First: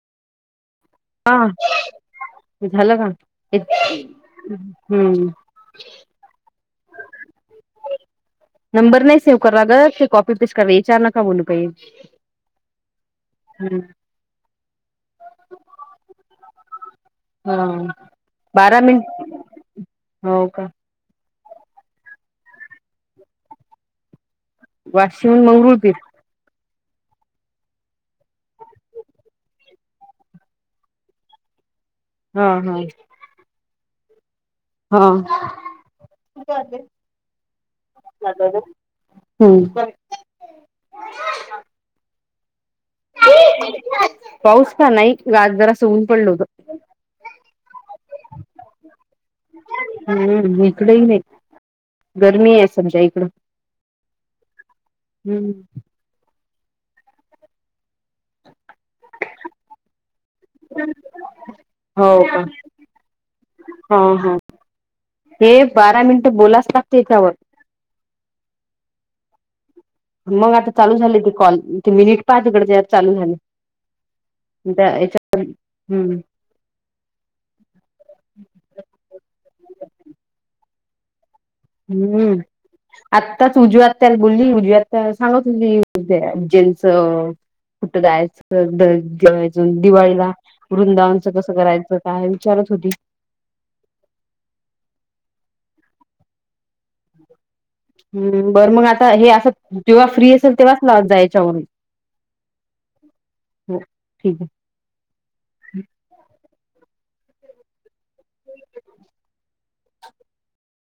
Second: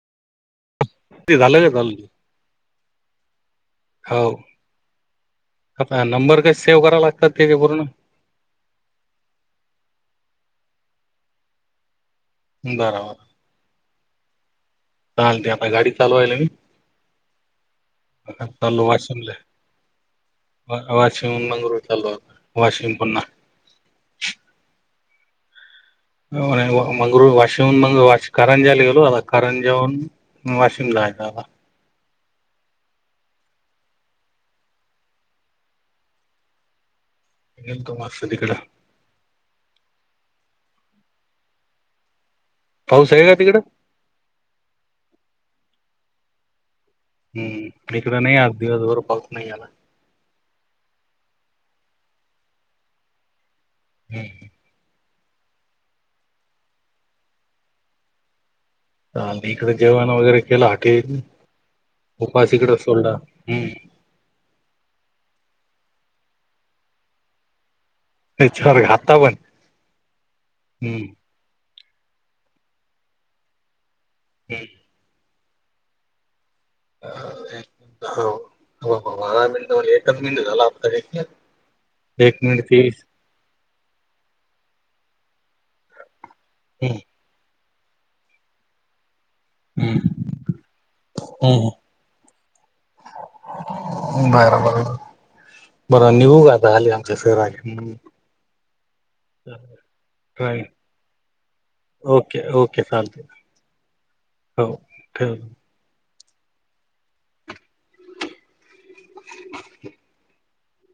ते हा झालं का ल झालं का हो हम्म आता नंबर का सेव्ह करावला लागतात तेे पूर्ण नंबर नाही सेव्ह करा ग क कॉपी पेस्ट करावी विचार नका बोलू काहिे बराबर चाल ते आता गाडी चालूवायल मी हा आता बारा मिनिट तलावाशनले हो का वाशिम मंगर चालूता वाशिम पुन्हा वाशिम मंगळूर दे मंगरू वाशीहून म करंजाला गेलो आता करंजाहून मी वाशिमला जायचंय आता हा हा हा किती वाजले गेलतो मस्त आता तिकडं का हम् बाय पाऊस आहे का तिकडं पाऊस का नाही की आज जरास ऊन पडल होत. हम्म इकडं नाही आज दिवसभर पाऊस नाही आला हम्म इकड हि नाही गरमी आहे समजा इकडं [unintelligible] हम्म आम्ही इकडें जेवाण वगैरे केलं हॉटेल हो का उपास इकड सोडला हम हा हा हे बारा मिनिटं बोलाच लााततेच्यावर छर घातावन मग आता चालू झाले ते कॉल ते मिनिट पाहा तिकड चालू झाले. हम्म त्या याच्या पर्यंत हम्म हो हो हे भगवान एक मिनिट झाला आता इतक्यात हम्म आत्ताच ऊजु आत्याला बोलली ऊजु आत्या सांगत होती. जेचं कुठं जायचं ड ज हम्म दिवाळीला वृंदावनच कसं करायचं काय विचारत होती. बर बर बरं निघू का आता आलेआमचे सर आले हम् बरं मग आता हे असं जेव्हा फ्री असेल तेव्हाच लावत जा याच्यावरून ओके ओके चालते हो ठीक. हो ठेव [unintelligible] [unintelligible]